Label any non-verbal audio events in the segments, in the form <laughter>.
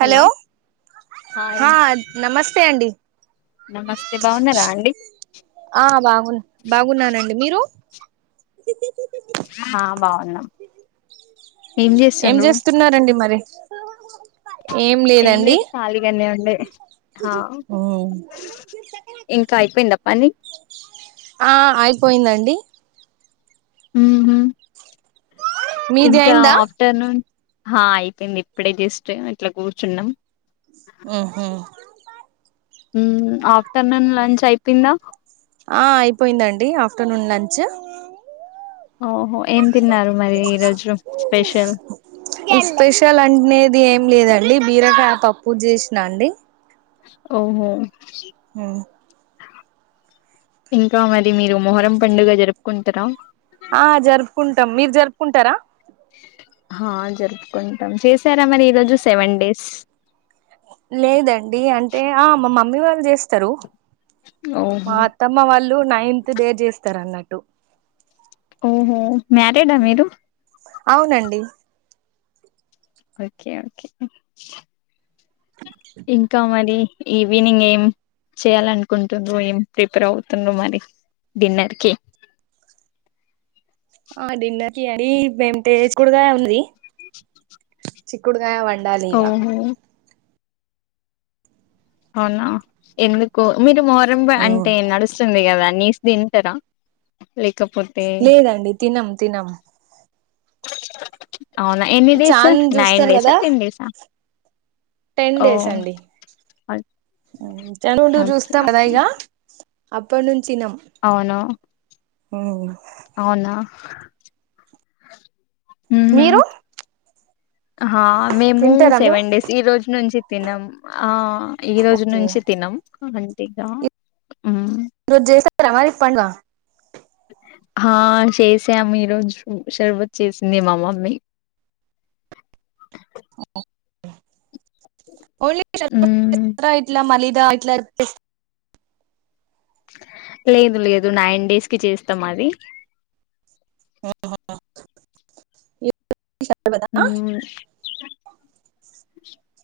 Hello hi హా నమస్తే అండి నమస్తే బావున్నరా అండి ఆ బాగున్ బాగున్నానండి మీరు ఆ బాగున్నాం ఏం జేస్తున్నారండి మరె ఏం లేదు ఖళీగనే ఉండే హా ఇంక అయిపోయిందా పని ఆ అయిపోయిందండి ఉమ్ హ్ మీది ఇంకా అయిందా హా అయిపోయింది ఇప్పుడే జస్ట్ ఇట్లా కూర్చున్నాం ఒహొ ఆఫ్టర్నూన్ లంచ్ అయిపోయిందా అయిపోయిందండి ఆఫ్టర్నూన్ లంచ్ ఓహో ఏం తిన్నారు మరి ఈరోజు స్పెషల్ స్పెషల్ అంట్నేది ఏం లేదండి బీరకాయ పప్పు చేసినా అండి ఓహో హ్మ్ ఇంకా మరి మీరు మొహరం పండుగ జరుపుకుంటరా ఆ జరుపుకుంటాం మీరు జరుపుకుంటరా హా జరుపుకుంటాం చేసారా మరి ఈ రోజు సెవెన్ డేస్ లేదండి అంటే ఆ మా మమ్మీ వాళ్ళు జేస్తరు ఓహో మా అత్ త్తమ్మ వాళ్ళు నైన్త్ డే జేస్తరన్నట్టు ఉమ్ హ్ మ్యారిడ మీరు అవునండి ఓకే ఓకే ఇంకా మరి ఈవినింగ్ ఏం చెయాలనుకుంటుంరు ఏం ప్రిపేర్ అవుతుంరు మరి డిన్నర్ కి ఆ డిన్నర్ కి అండి మేం తేజ్ కూరగాయ ఉన్నది చిక్కుడుగాయ వండాలి ఇగ ఓహో అవునా ఎందుకో మీరు మొహరం అంటే నడుస్తుంది గదా నీస్ తింటరా లేకపోత్ లేదండి తినం తినం అవునా ఎన్ని డేస్ చాన్ నైన్ చూస్తారు డేస కదా టెన్ డేసా టెన్ ఓ డేస్ అండి ఓకే ఓకే ఓకే <unintelligible> అప్పట్నుంచినం అవును ఊమ్ అవునా మీరు అహా మేము తింటారా మీరు సెవెన్ డేస్ ఈ రోజ్నుంచి తినం ఆ ఈ రోజు ఓకే నుంచి తినం అంతేగా ఈ రోజు చేస్తరా మరి పండుగా హా చేసాం ఈరోజు షర్బత్ చేసింది మా మమ్మీ ఓ ఓన్లీ షర్బత్ మ్మ్ చేస్తారా ఇట్ల <unintelligible> లేదు లేదు నైన్ డేస్ కి చేస్తం అది మ్మ్ ా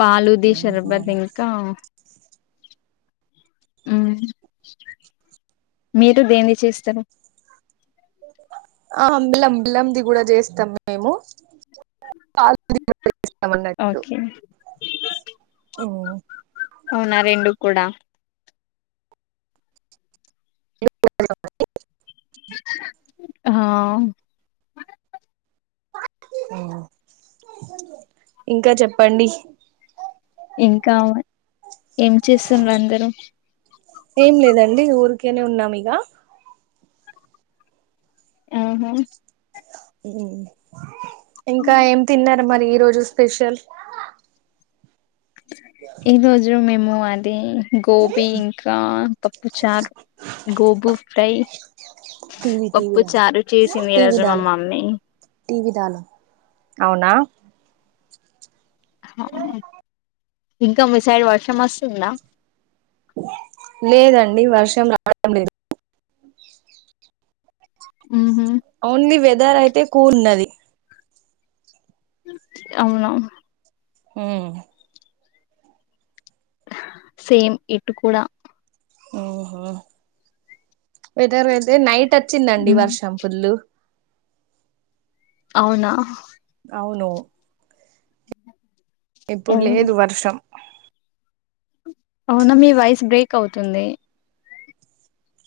పలుది షర్బత్ ఇంకా మీరు దేమ్ది చేస్తరు ఆ బెల్లం బెల్లంది కూడ చేస్తం మీ మేము పాలతో చేస్తం అన్నట్టు ఓకే ఓ అవునా రెండు కూడా హా ఇంకా చెప్పండి ఇంకా ఏం చేస్తున్నరు అందరూ ఏం లేదండి ఊర్కెనే ఉన్నాం ఇగ ఆహా ఇంకా ఏం తిన్నారు మరి ఈ రోజు స్పెషల్ ఈ రోజు మేము అది గోబీ ఇంకా పప్పు చార్ గోబు ఫ్రై టీవీ టీవీ దాలో పప్పుచారు చేసింది ఈ టీవీ రోజు మా దాలో మమ్మీ అవునా అవును ఇంక మీ సైడ్ వర్షం వస్తుందా లేదండి వర్షం రావడం లేదు ఉంహుం ఓన్లీ వెదర్ అయితే కూల్ ఉన్నది అవునా ఊమ్ సేమ్ ఇటు కూడా ఆహా వెదర్ ఐతే నైట్ అచ్చిందండి ఉమ్, వర్షం ఫుల్లు అవునా అవును ఓ, ఇప్పుడు లేదు వర్షం అవునా మీ వాయిస్ బ్రేక్ అవుతుంది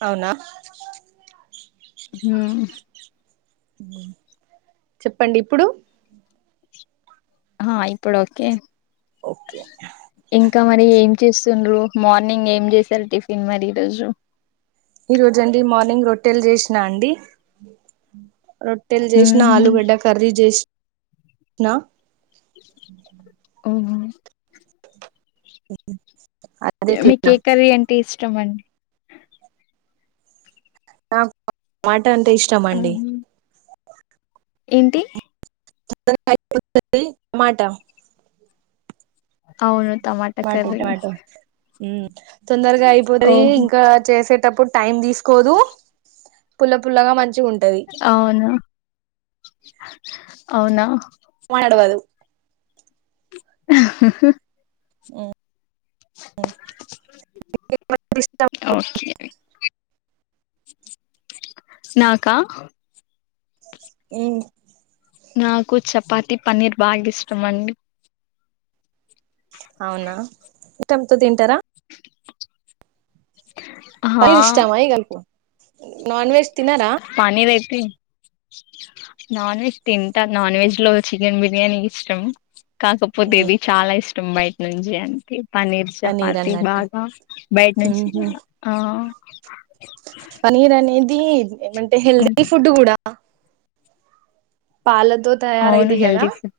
అవునా హు ఉ చెప్పండి ఇప్పుడు హ ఇప్పుడు ఓకే ఓకే ఇంకా మరి ఏం చేస్తుండ్రు, మార్నింగ్ ఏం చేసారు టిఫిన్ మరి ఈ రోజు. ఈ రోజు అండి మార్నింగ్ రొట్టెలు చేసినా అండి రొట్టెలు చేసినా ఉమ్, ఆలుగడ్డ కర్రీ జేస్ నా అవునా అదే ఓకే మీకు ఏ తిన్నా కర్రీ అంటే ఇష్టం అన్ నాకు టమాట అంటే ఇష్టం అండి ఉమ్, ఏంటి <unintelligible> మాట అవును తమాట్ టమాటో టమాటో ఉ తొందరగా అయిపోతది ఓహో ఇంకా చేసేటప్పుడు టైం తీసుకోదు. పుల్ల పుల్లగా మంచిగా ఉంటుది అవును అవునా మాడవదు హా హా హు ఉమ్. మీకు ఇష్టం ఓకే నాకా ఉమ్ నాకు చపాతి పన్నీర్ బాగా ఇష్టం అండి అవునా ఇట్టమ్తో తింటారా ఆ పల్లి ఇష్టమై గల్పు నాన్ వెజ్ తినన్ ఫణి వెయిటింగ్ నాన్ వెజ్ తింటా నాన్ వెజ్లో చికెన్ బిర్యానీ ఇష్టం. కాకపోతే ఇవి చాలా ఇష్టం బయట నుంచి అంటే పన్నీర్ చపాతి బాగా బయట నుంచి ఆ పన్నీర్ అనేది ఏమంటే హెల్దీ ఫుడ్ కూడా పాలతో అవును తయారయిద్ది కదా హెల్తీ ఫుడ్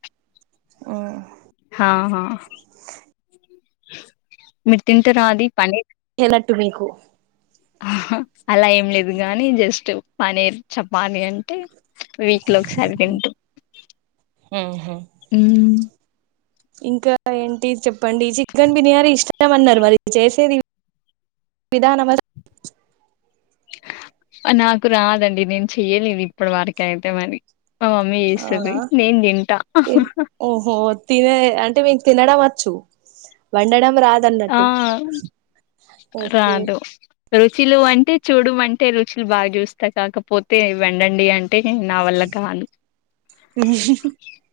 ఆహా మీరు తింటారా అది పన్నీర్ ఏలట్టు మీకు ఆహా అలా ఏం లేదు గాని జస్ట్ పన్నీర్ చపానీ అంటే వీక్లో ఒక సారి తింటాం ఉహు ఉ ఇంకా ఏంటి చెప్పండి చికెన్ బిర్యానీ ఇష్టమన్నారు మరి చేసేది విధానమస్ నాకు రాదండి నేను చెయ్యలేము ఇప్పటి వరకు అయితే మరి. మా మమ్మీ చేస్తాది అవునా నేను తింటా అహహ ఓహో తినేది అంటే మీకు తినడం వచ్చు వండడం రాద్ ఆ ఓకే రాదు రుచులు అంటే చూడుమంటే రుచులు బాగా చూస్తా కాకపోతే వండండి అన్ టే నా వల్ల కాదు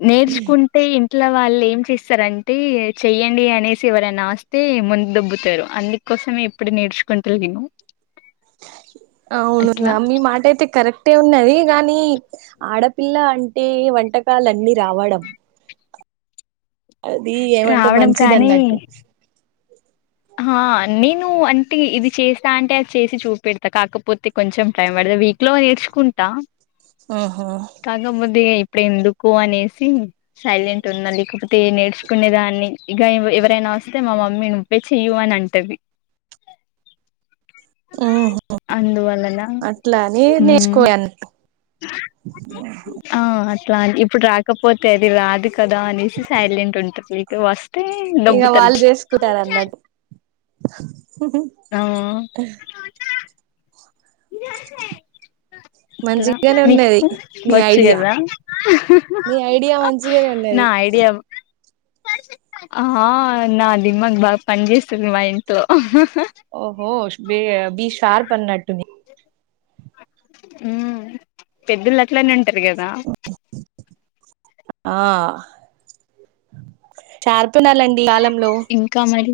నేర్చుకున్ టే ఇంట్లో వాళ్ళేమ్ చేస్తరంటే చెయ్యండి అనేసి ఎవరన్నా ఆస్ తే ముంద్ దొబ్బుతారు అందుకోసమే ఇప్పుడు నేర్సుకుంటాలేయం అవును మీ మాటైతే కరె క్టే ఉన్నది గాని ఆడపిల్ల అంటే వంటకాలన్ని రావడం అది ఏమంటే రావడం మంచిదన్నట్టు అహా నేను అంటే ఇది చేస్తా అంటే అది చేసి చూపెడతా కాకపోతే కొంచెం టైం బడద వీక్ లో నేర్చుకుంటా ఆహా కాకబోతే ఇప్పుడెందుకు అనేసి సైలెంటు వున్నా లేకపొతే నేర్సుకునే దాన్ని ఇగ ఎవ్వు ఎవరైనా వస్తే మా మమ్మీ నువ్ వ్వే చెయ్యు అన్ అంటది ఊహూ అందువలన అట్లనీ ఉమ్ నేర్చుకోయాన్ ఆ అట్లా ఇప్పుడు రాకపోతే అది రాదు కదా అనేసి సైలెంటుంటది వస్తే ఇక దొబ్బుతరు వాళ్ళు చేసుకుంటారు అన్నట్టు ఆ అట్ల మంచిగానే ఉన్నది మీకు మీ వచ్చు ఐడియా గదా జిగానే ఉన్నది ఆ నాదిమ్మగ్ బాగా పన్ జేస్తది మైండ్ తో ఓహో ష్ బీ బీషార్ప్ అన్నట్టుంది ఊ పెద్దుళ్ళ్ అట్లనే అంటార్ గదా ఆ చార్ప్తుండాలండి ఈ కాలంలో ఇంకా మరి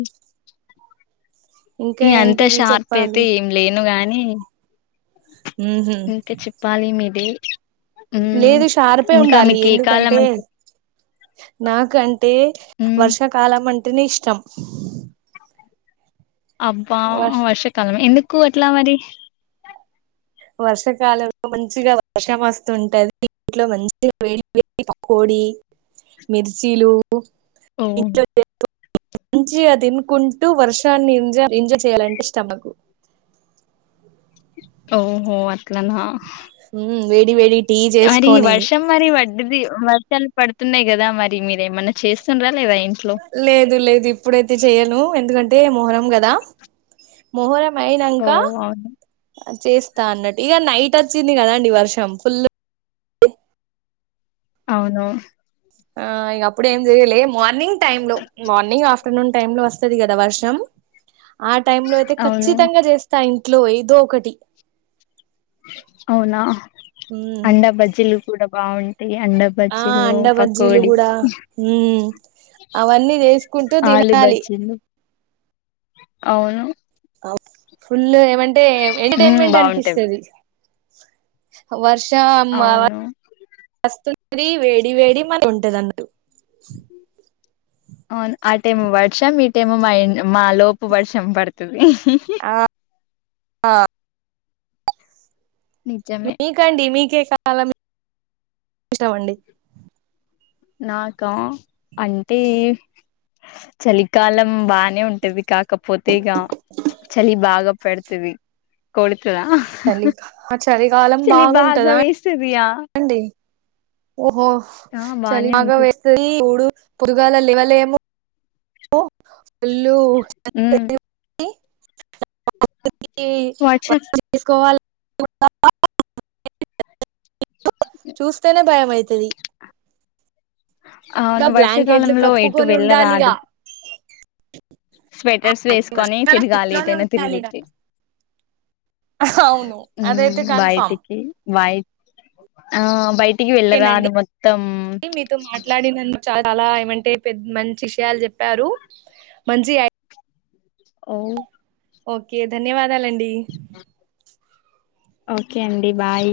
ఇంకా ఇహంతే ఏంటిది షార్పైతే చెప్పాలి ఏం లేను గాని ఉహు ఇంకా చెప్పాలి మీదే మ్మ్ లేదు షార్పే ఇంకా ఉండాలి మీకు ఏ కాలం ఎందుకంటే అంటే నాకంటే మ్మ్ వర్షాకాలం అంటెనే ఇష్టం అబ్బా వర్ష వర్షాకాలమ ఎందుకు అట్లా మరి వర్షాకాలంలో మంచిగా వర్షం వస్తుంటే అది ఇంట్లో మంచిగా వేడివేడి పకోడీ మిర్సీలు ఓ ఇంట్లో మంచిగా దినుకుంటూ వర్షాన్ని ఎంజా ఎంజాయ్ చేయాలంటే ఇష్టం నాకు ఓహో అట్లనా ఉ వేడి వేడి టీ అడిగి చేసుకొని వర్షం మరి వడ్డది వర్షాలు పడుతున్నాయ్ గదా మరి మీరు ఏమన్నా చేస్తుండ్రా లేదా ఇంట్లో లేదు లేదు ఇప్పుడైతే చెయ్యను ఎందుకంటే మోహరం గదా మొహరం ఓ అయినంకా అవును ఆ చేస్తా అన్నది ఇగ నైటొచ్చింది గదా అండి వర్షం ఫుల్లు అవును ఆ ఇగ అప్పుడే ఏం జెయ్యలే మార్నింగ్ టైమ్ లో మార్నింగ్ ఆఫ్ ఫ్టర్నూన్ టైం లో వస్తది గదా వర్షం ఆ టైం లో అయితే అవును ఖచ్చితంగ జేస్ స్తా ఇంట్లో ఏదో ఒక్కటి అవునా ఉమ్ అండా బజ్జీలు కూడా బ్వాం ఆ అండా బజ్జీలు గూడా ఊ అవన్నీ జేసుకుంటూ తి ఆలు నాలి బజ్జీలు అవును అవ్ ఫుల్లు ఏమంటే మ్మ్ ఎంటర్టైన్మెంట్ బాగుంటాయి అనిపిస్తది వర్షం అ వ అవును అస్తుంది వేడి వేడి మ ఉంటద న్నడు అవును ఆ టేము వర్షం ఈ టెమొ మైండ్ మా లోపు వర్షం పడుతుంది అ నిజమే కండి మీకే కా లం ఇష్టం అండి నాకా అంటే చలికాలం బానే ఉంటది కాక్ కాపోతే ఇగా చలి బాగా పెడుతది కొడుతుదా చలి చలికాలం చిలి బాగా బాగుంటదా వేస్తదియా అండి ఓహో ఆ చలీ బానే బాగా వే ఉంటది సలి ఊడు పురుగాల లే వ్వలేము ఉ ఉల్లు ఉమ్ వర్ష వ చేసుకోవాలి తప్పా చూస్తేనే భయమయితది అవును ఇంకా బ్లాంకెట్లు వర్షాకాలంలో ఎటు కప్పుకొని వెళ్ళరాదు ఉండాలిగా స్వెటర్స్ వేసుకోని వర్షకాలం తిరగాలి ఇంట్లోనే ఏటైనా ఉండాలిగా తిరుగుతే అవును అదైతే ఊమ్ కన్ఫామ్ బయటికి వయ్ ఆ బై టికి వెళ్ళరాను ఓకేనండి మొత్తం మీతో మాట్లాడినందు చాలా ఏమంటే పెద్ మంచి షయాలు చెప్పారు మంచి యై ఔ ఓకే ధన్యవాదాలండి ఓకే అండి బాయ్